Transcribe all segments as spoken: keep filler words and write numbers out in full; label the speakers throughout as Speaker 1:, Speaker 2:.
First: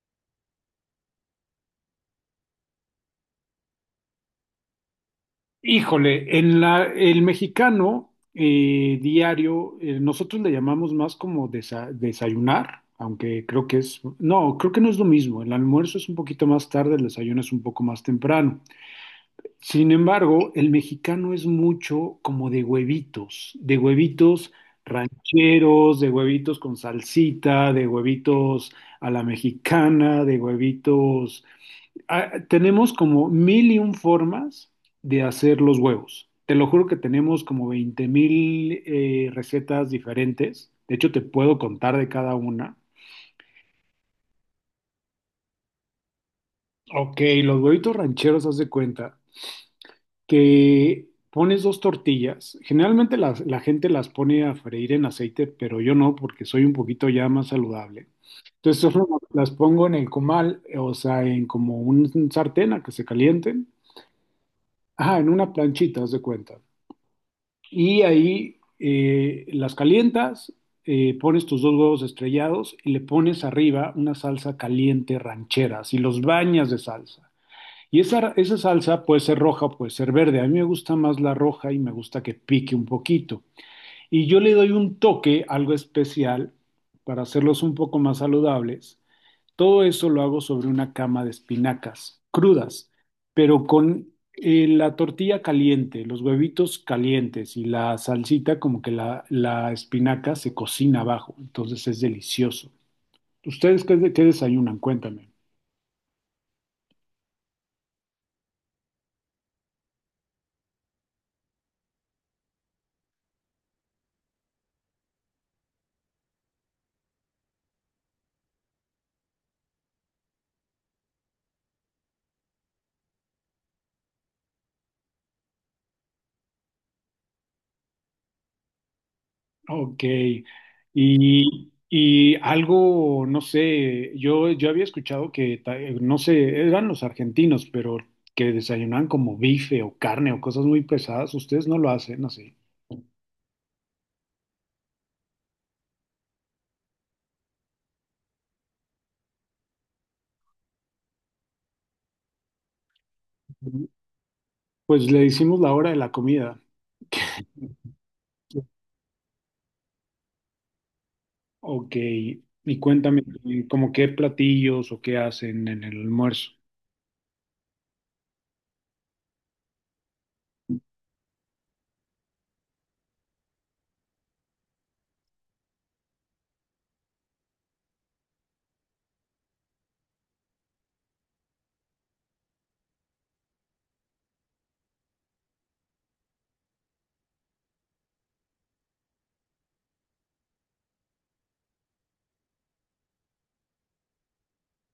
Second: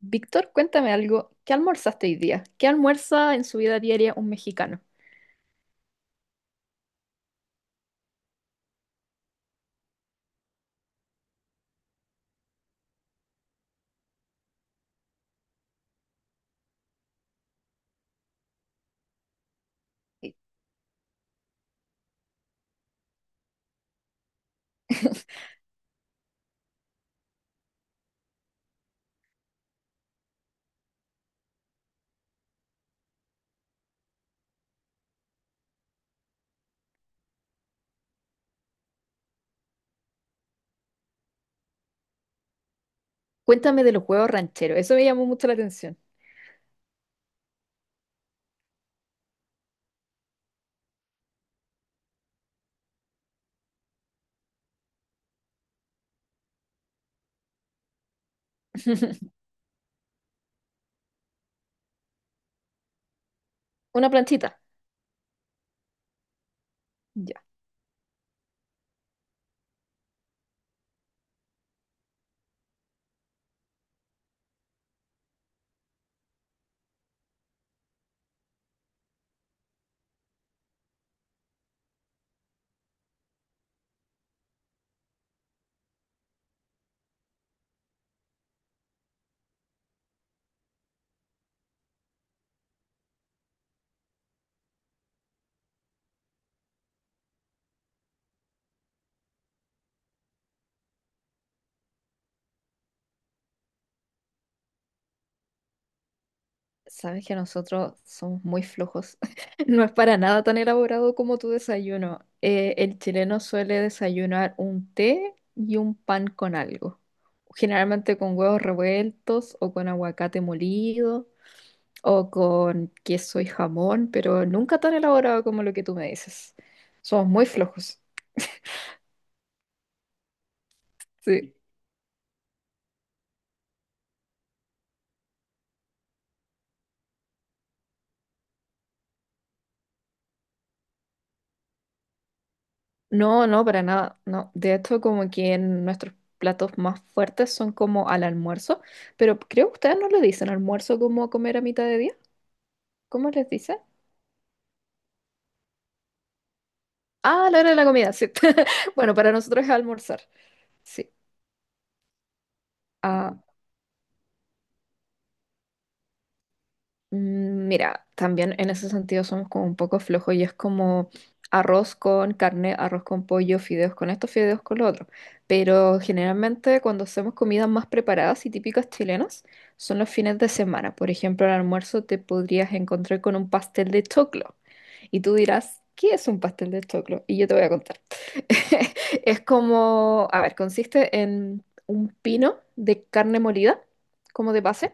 Speaker 1: Víctor, cuéntame algo. ¿Qué almorzaste hoy día? ¿Qué almuerza en su vida diaria un mexicano?
Speaker 2: Híjole, en la, el mexicano eh, diario, eh, nosotros le llamamos más como desa- desayunar, aunque creo que es, no, creo que no es lo mismo. El almuerzo es un poquito más tarde, el desayuno es un poco más temprano. Sin
Speaker 1: Eh,
Speaker 2: embargo, el mexicano es mucho como de huevitos, de huevitos rancheros, de huevitos con salsita, de huevitos a la mexicana, de huevitos... Ah, tenemos como mil y un formas de hacer los huevos. Te lo juro que tenemos como veinte mil eh, recetas diferentes. De hecho, te puedo contar de cada una.
Speaker 1: Cuéntame de los huevos rancheros. Eso me llamó mucho la atención.
Speaker 2: Ok, los huevitos rancheros, haz de cuenta, que pones dos tortillas. Generalmente las- la gente las pone a freír en aceite, pero yo no, porque soy un poquito ya más saludable. Entonces solo las pongo en el comal, o sea, en como un sartén a que se calienten.
Speaker 1: Una planchita.
Speaker 2: Ajá, en una planchita, haz de cuenta.
Speaker 1: Ya.
Speaker 2: Y ahí eh, las calientas, eh, pones tus dos huevos estrellados y le pones arriba una salsa caliente ranchera, y los bañas de salsa. Y esa, esa salsa puede ser roja o puede ser verde. A mí me gusta más la roja y me gusta que pique un poquito. Y yo le doy un toque, algo especial, para hacerlos un poco más saludables. Todo eso lo hago sobre una cama de espinacas crudas, pero con eh, la tortilla caliente, los huevitos calientes y la salsita, como que la, la espinaca se cocina abajo. Entonces es delicioso. ¿Ustedes qué, qué desayunan? Cuéntame.
Speaker 1: Sabes que nosotros somos muy flojos. No es para nada tan elaborado como tu desayuno. Eh, el chileno suele desayunar un té y un pan con algo. Generalmente con huevos revueltos o con aguacate molido, o con queso y jamón, pero nunca tan elaborado como lo que tú me dices. Somos muy flojos.
Speaker 2: Ok,
Speaker 1: Sí.
Speaker 2: y, y algo, no sé, yo, yo había escuchado que, ta- eh, no sé, eran los argentinos, pero que desayunaban como bife o carne o cosas muy pesadas, ustedes no lo hacen así.
Speaker 1: No, no, para nada. No. De hecho, como que en nuestros platos más fuertes son como al almuerzo, pero creo que ustedes no le dicen almuerzo como comer a mitad de día. ¿Cómo les dicen?
Speaker 2: Pues le hicimos la hora de la comida.
Speaker 1: Ah, a la hora de la comida, sí. Bueno, para nosotros es almorzar. Sí.
Speaker 2: Ok, y cuéntame,
Speaker 1: Ah,
Speaker 2: eh, ¿como qué platillos o qué hacen en el almuerzo?
Speaker 1: mm, mira, también en ese sentido somos como un poco flojos y es como arroz con carne, arroz con pollo, fideos con esto, fideos con lo otro. Pero generalmente cuando hacemos comidas más preparadas y típicas chilenas son los fines de semana. Por ejemplo, al almuerzo te podrías encontrar con un pastel de choclo y tú dirás, ¿qué es un pastel de choclo? Y yo te voy a contar. Es como, a ver, consiste en un pino de carne molida como de base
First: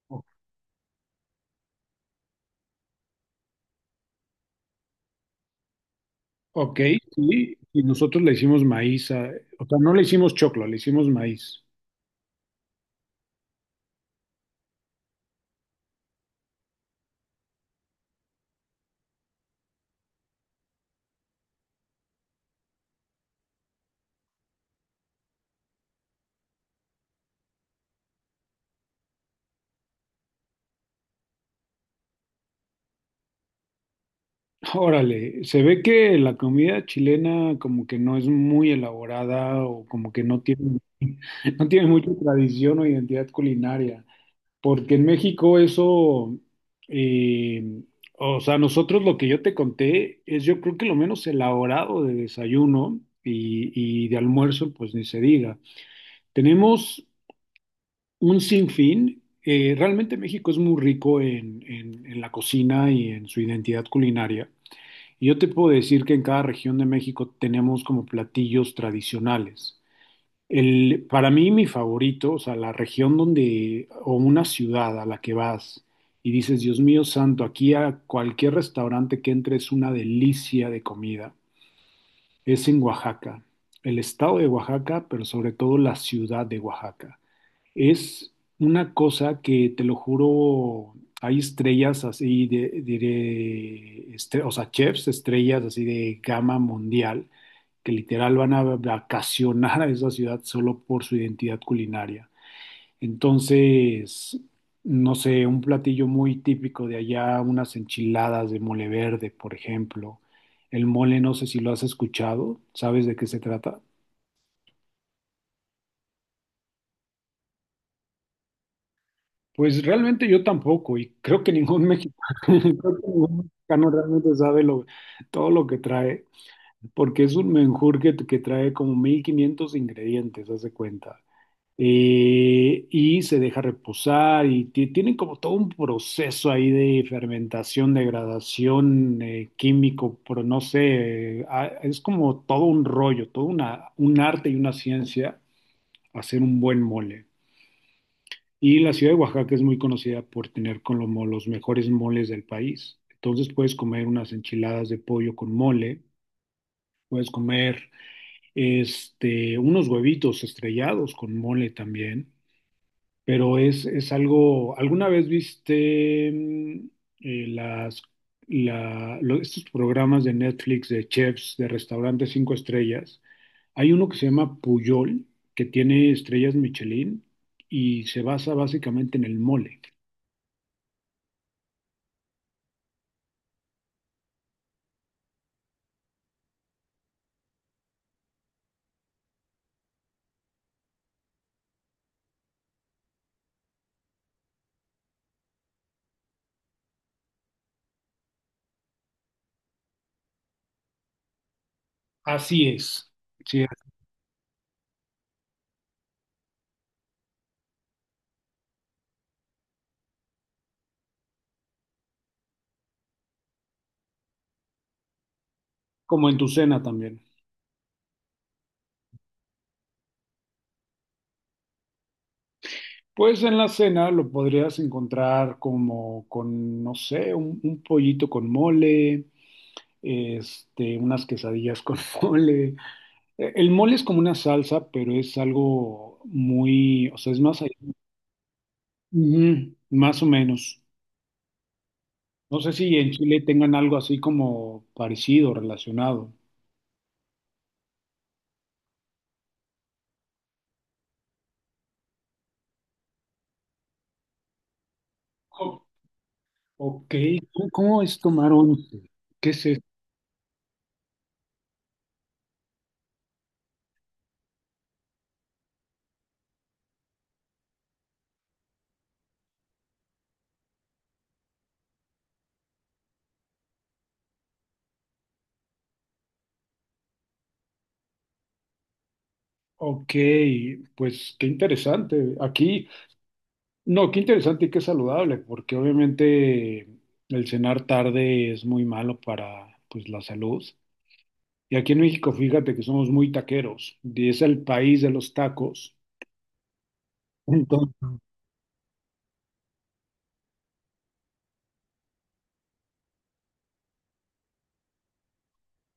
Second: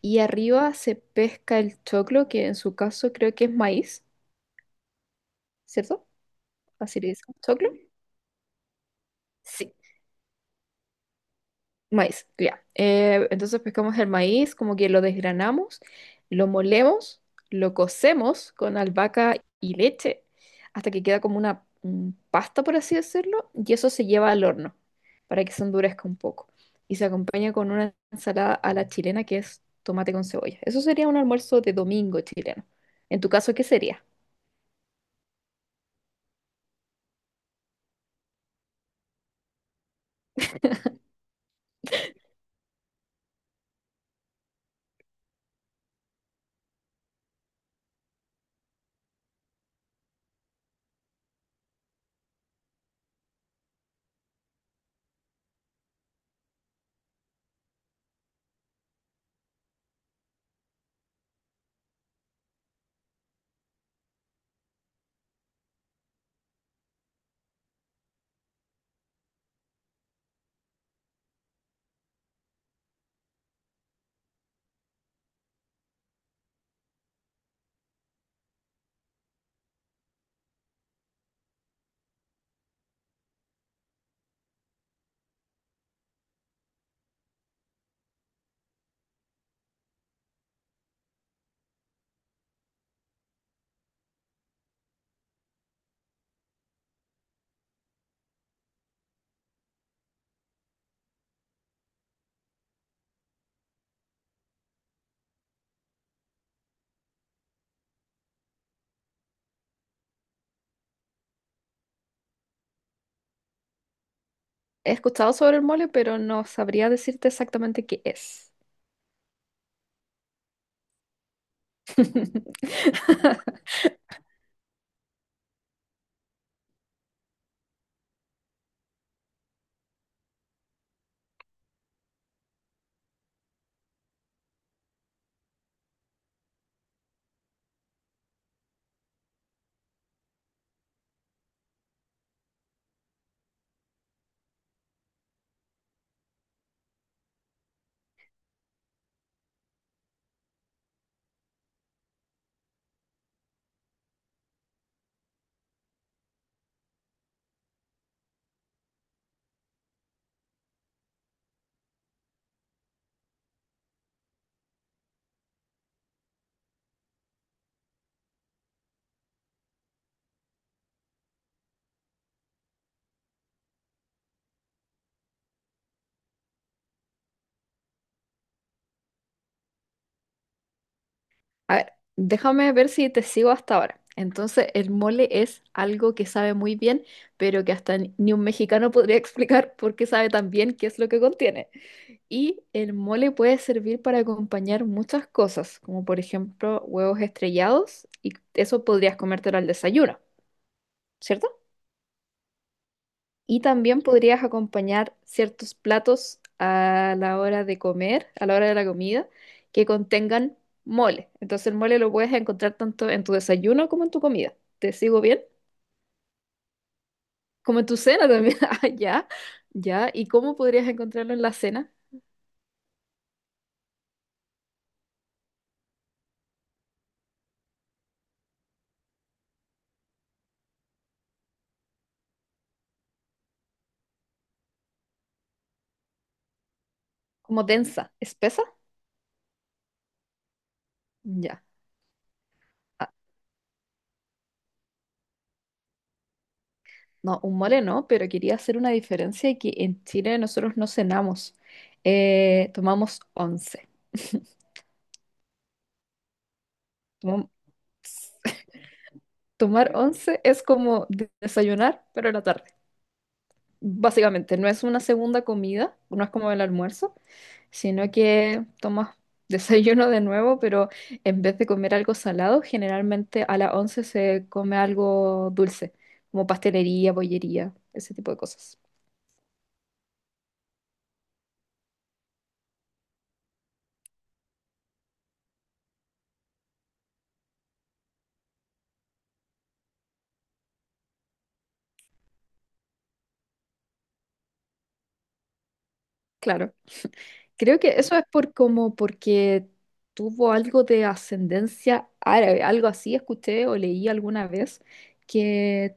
Speaker 1: y
Speaker 2: O-
Speaker 1: arriba se pesca el choclo, que en su caso creo que es maíz, ¿cierto?
Speaker 2: Ok,
Speaker 1: Así le dicen,
Speaker 2: sí,
Speaker 1: ¿choclo?
Speaker 2: y nosotros le hicimos maíz, a- o
Speaker 1: Sí,
Speaker 2: sea, no le hicimos choclo, le hicimos maíz.
Speaker 1: maíz, ya. Eh, entonces pescamos el maíz, como que lo desgranamos, lo molemos, lo cocemos con albahaca y leche hasta que queda como una mm, pasta, por así decirlo, y eso se lleva al horno para que se endurezca un poco. Y se acompaña con una ensalada a la chilena que es tomate con cebolla. Eso sería un almuerzo de domingo chileno. En tu caso, ¿qué sería?
Speaker 2: Órale, se ve que la comida chilena como que no es muy elaborada o como que no tiene, no tiene mucha tradición o identidad culinaria, porque en México eso, eh, o sea, nosotros lo que yo te conté es yo creo que lo menos elaborado de desayuno y, y de almuerzo, pues ni se diga. Tenemos un sinfín, eh, realmente México es muy rico en en- en la cocina y en su identidad culinaria. Y yo te puedo decir que en cada región de México tenemos como platillos tradicionales. El, para mí, mi favorito, o sea, la región donde, o una ciudad a la que vas y dices, Dios mío santo, aquí a cualquier restaurante que entre es una delicia de comida, es en Oaxaca, el estado de Oaxaca, pero sobre todo la ciudad de Oaxaca. Es una cosa que, te lo juro, hay estrellas así, de, diré, estre- o sea, chefs, estrellas así de gama mundial, que literal van a vacacionar a esa ciudad solo por su identidad culinaria. Entonces, no sé, un platillo muy típico de allá, unas enchiladas de mole verde, por ejemplo. El mole, no sé si lo has escuchado, ¿sabes de qué se trata?
Speaker 1: He escuchado sobre el mole, pero no sabría decirte exactamente qué es.
Speaker 2: Pues realmente yo tampoco, y creo que ningún mexicano, creo que ningún mexicano realmente sabe lo, todo lo que trae, porque es un menjurje que, que trae como mil quinientos ingredientes, haz de cuenta. Eh, y se deja reposar, y ti- tienen como todo un proceso ahí de fermentación, degradación, eh, químico, pero no sé, eh, ah, es como todo un rollo, todo una, un arte y una ciencia hacer un buen mole. Y la ciudad de Oaxaca es muy conocida por tener como los mejores moles del país. Entonces puedes comer unas enchiladas de pollo con mole, puedes comer este, unos huevitos estrellados con mole también, pero es, es algo, ¿alguna vez viste mm, eh, las, la- lo- estos programas de Netflix de chefs de restaurantes cinco estrellas? Hay uno que se llama Puyol, que tiene estrellas Michelin y se basa básicamente en el mole.
Speaker 1: A ver, déjame ver si te sigo hasta ahora. Entonces, el mole es algo que sabe muy bien, pero que hasta ni ni un mexicano podría explicar por qué sabe tan bien qué es lo que contiene. Y el mole puede servir para acompañar muchas cosas, como por ejemplo huevos estrellados, y eso podrías comértelo al desayuno, ¿cierto?
Speaker 2: Así es,
Speaker 1: Y
Speaker 2: sí,
Speaker 1: también podrías acompañar ciertos platos a la hora de comer, a la hora de la comida, que contengan mole. Entonces el mole lo puedes encontrar tanto en tu desayuno como en tu comida. ¿Te sigo bien?
Speaker 2: como en tu cena también.
Speaker 1: Como en tu cena también. Ah, ya, ya. ¿Y cómo podrías encontrarlo en la cena?
Speaker 2: Pues en la cena lo podrías encontrar como con, no sé, un, un pollito con mole, este, unas quesadillas con mole. Eh, El mole es como una salsa, pero es algo muy, o sea, es más
Speaker 1: Como
Speaker 2: allá.
Speaker 1: densa, espesa.
Speaker 2: Ujú, más o menos.
Speaker 1: Ya.
Speaker 2: No sé si
Speaker 1: Ah,
Speaker 2: en Chile tengan algo así como parecido, relacionado.
Speaker 1: no, un mole no, pero quería hacer una diferencia y que en Chile nosotros no cenamos. Eh, tomamos once.
Speaker 2: Oh, ok,
Speaker 1: Tomamos.
Speaker 2: ¿cómo cómo es tomar once? ¿Qué es eso?
Speaker 1: Tomar once es como de- desayunar, pero en la tarde. Básicamente, no es una segunda comida, no es como el almuerzo, sino que tomas desayuno de nuevo, pero en vez de comer algo salado, generalmente a las once se come algo dulce, como pastelería, bollería, ese tipo de cosas.
Speaker 2: Ok, pues qué interesante. Aquí, no, qué interesante y qué saludable, porque obviamente el cenar tarde es muy malo para pues la salud. Y aquí en México, fíjate que somos muy taqueros, y es el país de los tacos.
Speaker 1: Claro. Creo
Speaker 2: Entonces,
Speaker 1: que eso es por como porque tuvo algo de ascendencia árabe, algo así escuché o leí alguna vez que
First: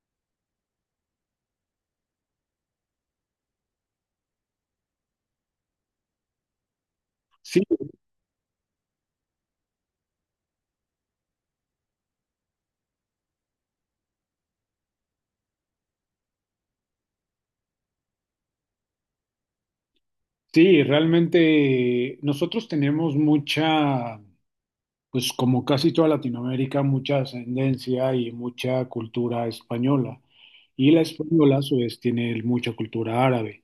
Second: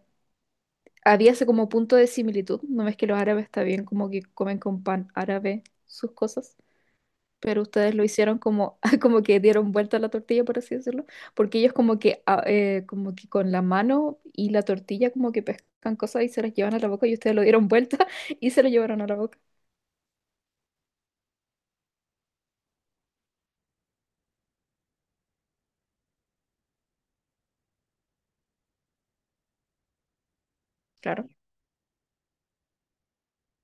Speaker 1: había ese como punto de similitud. No ves que los árabes está bien como que comen con pan árabe sus cosas, pero
Speaker 2: sí,
Speaker 1: ustedes lo hicieron como, como que dieron vuelta a la tortilla, por así decirlo, porque ellos como que, ah, eh, como que con la mano y la tortilla como que pescan cosas y se las llevan a la boca y ustedes lo dieron vuelta y se lo llevaron a la boca.
Speaker 2: sí, realmente nosotros tenemos mucha, pues como casi toda Latinoamérica, mucha ascendencia y mucha cultura española. Y la
Speaker 1: Claro,
Speaker 2: española, a su vez, tiene mucha cultura árabe.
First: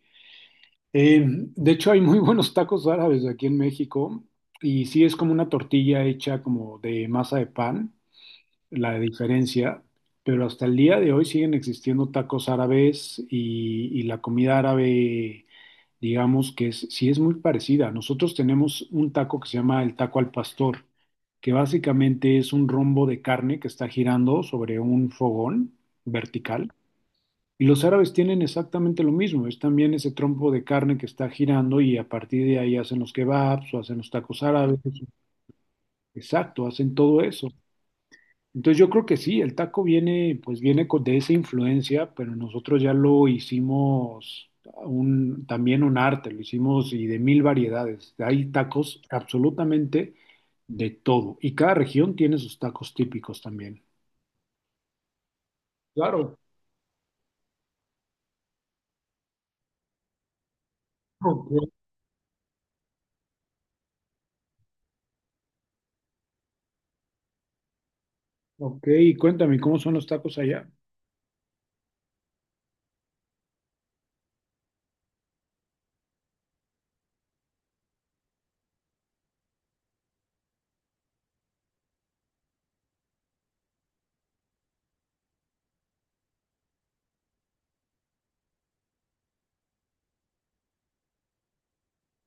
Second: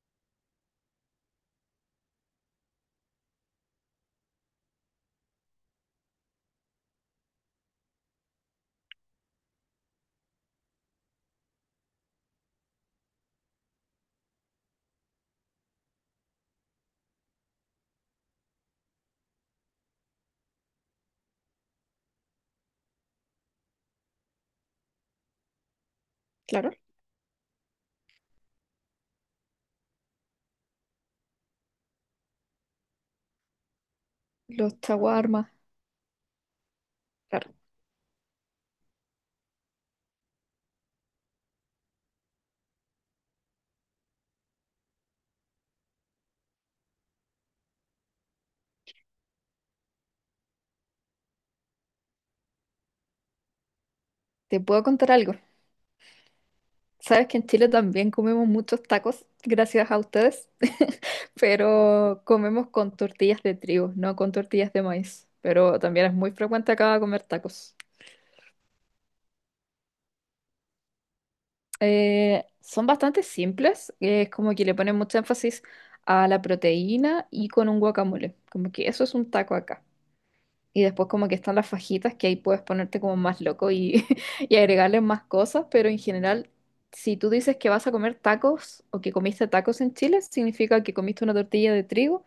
Speaker 2: Eh, de hecho, hay muy buenos tacos árabes aquí en México y sí es como una tortilla hecha como de masa de pan, la diferencia, pero hasta el día de hoy siguen existiendo tacos árabes y, y la comida árabe, digamos que es, sí es muy parecida. Nosotros tenemos un taco que se llama el taco al pastor, que básicamente es un rombo de carne que está girando sobre un fogón
Speaker 1: claro.
Speaker 2: vertical. Y los árabes tienen exactamente lo mismo, es también ese trompo de carne que está girando y a partir de ahí hacen los kebabs o hacen los tacos árabes,
Speaker 1: Los chaguarmas.
Speaker 2: exacto, hacen todo eso.
Speaker 1: Claro.
Speaker 2: Entonces yo creo que sí, el taco viene, pues viene con- de esa influencia, pero nosotros ya lo hicimos un, también un arte, lo hicimos y de mil variedades. Hay tacos absolutamente de todo y cada región tiene sus tacos típicos también.
Speaker 1: ¿Te puedo contar algo?
Speaker 2: Claro.
Speaker 1: Sabes que en Chile también comemos muchos tacos, gracias a ustedes,
Speaker 2: Ok,
Speaker 1: pero comemos con tortillas de trigo, no con tortillas de maíz. Pero también es muy frecuente acá comer tacos.
Speaker 2: ok, y cuéntame, ¿cómo son los tacos allá?
Speaker 1: Eh, son bastante simples, eh, es como que le ponen mucho énfasis a la proteína y con un guacamole. Como que eso es un taco acá. Y después como que están las fajitas que ahí puedes ponerte como más loco y, y agregarle más cosas, pero en general, si tú dices que vas a comer tacos o que comiste tacos en Chile, significa que comiste una tortilla de trigo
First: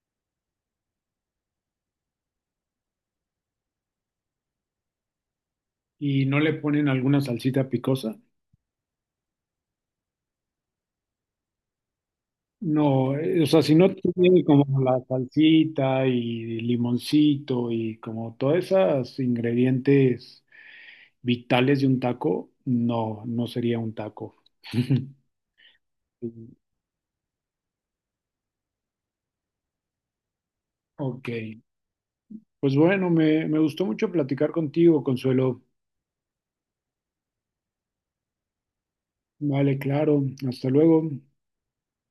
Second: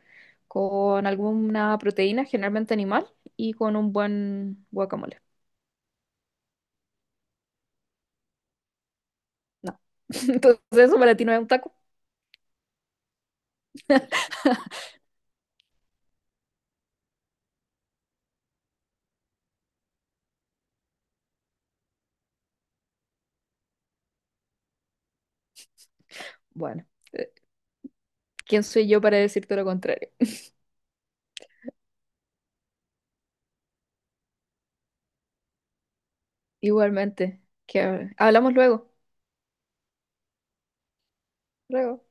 Speaker 1: con alguna proteína, generalmente animal, y con un buen guacamole.
Speaker 2: Y no le ponen alguna salsita picosa.
Speaker 1: No. Entonces eso para ti no es un taco.
Speaker 2: No, eh, o sea, si no tiene como la salsita y limoncito y como todos esos ingredientes vitales de un taco, no, no sería un taco. Sí,
Speaker 1: Bueno, eh, ¿quién soy yo para decirte lo contrario?
Speaker 2: ok, pues bueno, me, me gustó mucho platicar contigo, Consuelo.
Speaker 1: Igualmente, que hablamos luego.
Speaker 2: Vale, claro, hasta luego.
Speaker 1: Luego.